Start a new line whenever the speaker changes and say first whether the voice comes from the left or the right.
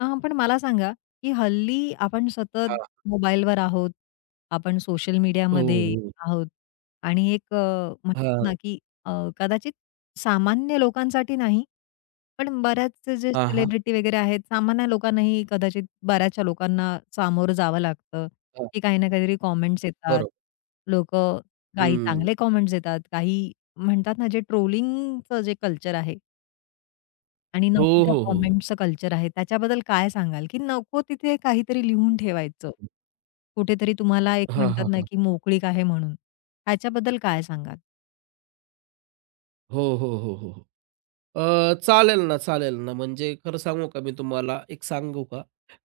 left: हां, पण मला सांगा, की हल्ली आपण सतत
right: हां.
left: मोबाईलवर आहोत. आपण सोशल
right: हो,
left: मीडियामध्ये
right: हो, हो.
left: आहोत आणि एक अ, म्हणतात
right: हां.
left: ना की अ, कदाचित सामान्य लोकांसाठी नाही. पण बऱ्याच जे
right: हां, हां.
left: सेलिब्रिटी वगैरे आहेत, सामान्य लोकांनाही कदाचित बऱ्याचशा लोकांना सामोरं जावं लागतं
right: हां.
left: की काही ना काहीतरी कमेंट्स येतात.
right: बरोबर.
left: लोकं काही
right: हं.
left: चांगले कमेंट्स येतात. काही म्हणतात ना जे ट्रोलिंगचं जे कल्चर आहे. आणि नको
right: हो,
left: त्या
right: हो, हो.
left: कमेंट्सचं कल्चर आहे त्याच्याबद्दल काय सांगाल, की नको तिथे काहीतरी लिहून ठेवायचं?
right: हं.
left: कुठेतरी तुम्हाला एक
right: हां,
left: म्हणतात
right: हां,
left: ना
right: हां.
left: की मोकळीक आहे म्हणून. ह्याच्याबद्दल काय सांगाल?
right: हो, हो, हो, हो, अ, चालेल ना चालेल ना म्हणजे खरं सांगू का, मी तुम्हाला एक सांगू का.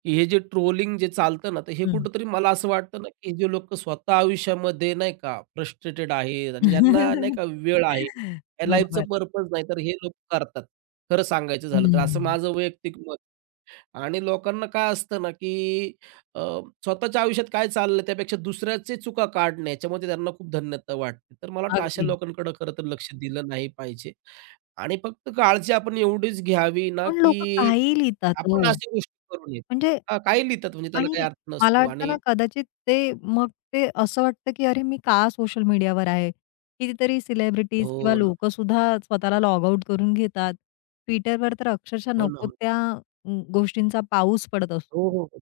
right: हे जे ट्रोलिंग जे चालतं ना, तर हे
left: हं.
right: कुठेतरी मला असं वाटतं ना, की जे लोकं स्वतः आयुष्यामध्ये नाही का फ्रस्ट्रेटेड आहेत आणि ज्यांना नाही का वेळ आहे, या लाईफच
left: बरोबर.
right: पर्पज नाही, तर हे लोकं करतात. खरं सांगायचं
left: हं,
right: झालं तर असं
left: हं.
right: माझं वैयक्तिक मत आणि लोकांना काय असतं ना की अ, स्वतःच्या आयुष्यात काय चाललंय त्यापेक्षा दुसऱ्याचे चुका काढणे याच्यामध्ये त्यांना खूप धन्यता वाटते. तर मला वाटतं अशा
left: अगदी.
right: लोकांकडे खरं तर लक्ष दिलं नाही पाहिजे आणि फक्त काळजी आपण एवढीच घ्यावी ना,
left: पण लोकं
right: की
left: काहीही लिहितात
right: आपण
left: हो,
right: अशा गोष्टी करू नयेत.
left: म्हणजे
right: हां, काही लिहितात म्हणजे त्याला काही
left: आणि
right: अर्थ
left: मला
right: नसतो
left: वाटत
right: आणि
left: ना कदाचित ते मग ते असं वाटतं, की अरे मी का सोशल मीडियावर आहे. कितीतरी सेलिब्रिटीज किंवा
right: हो, ना.
left: लोकं सुद्धा स्वतःला लॉग आउट करून घेतात. Twitterवर तर अक्षरशः
right: हो, ना,
left: नको
right: हो.
left: त्या गोष्टींचा पाऊस पडत
right: हो,
left: असतो.
right: हो, हो.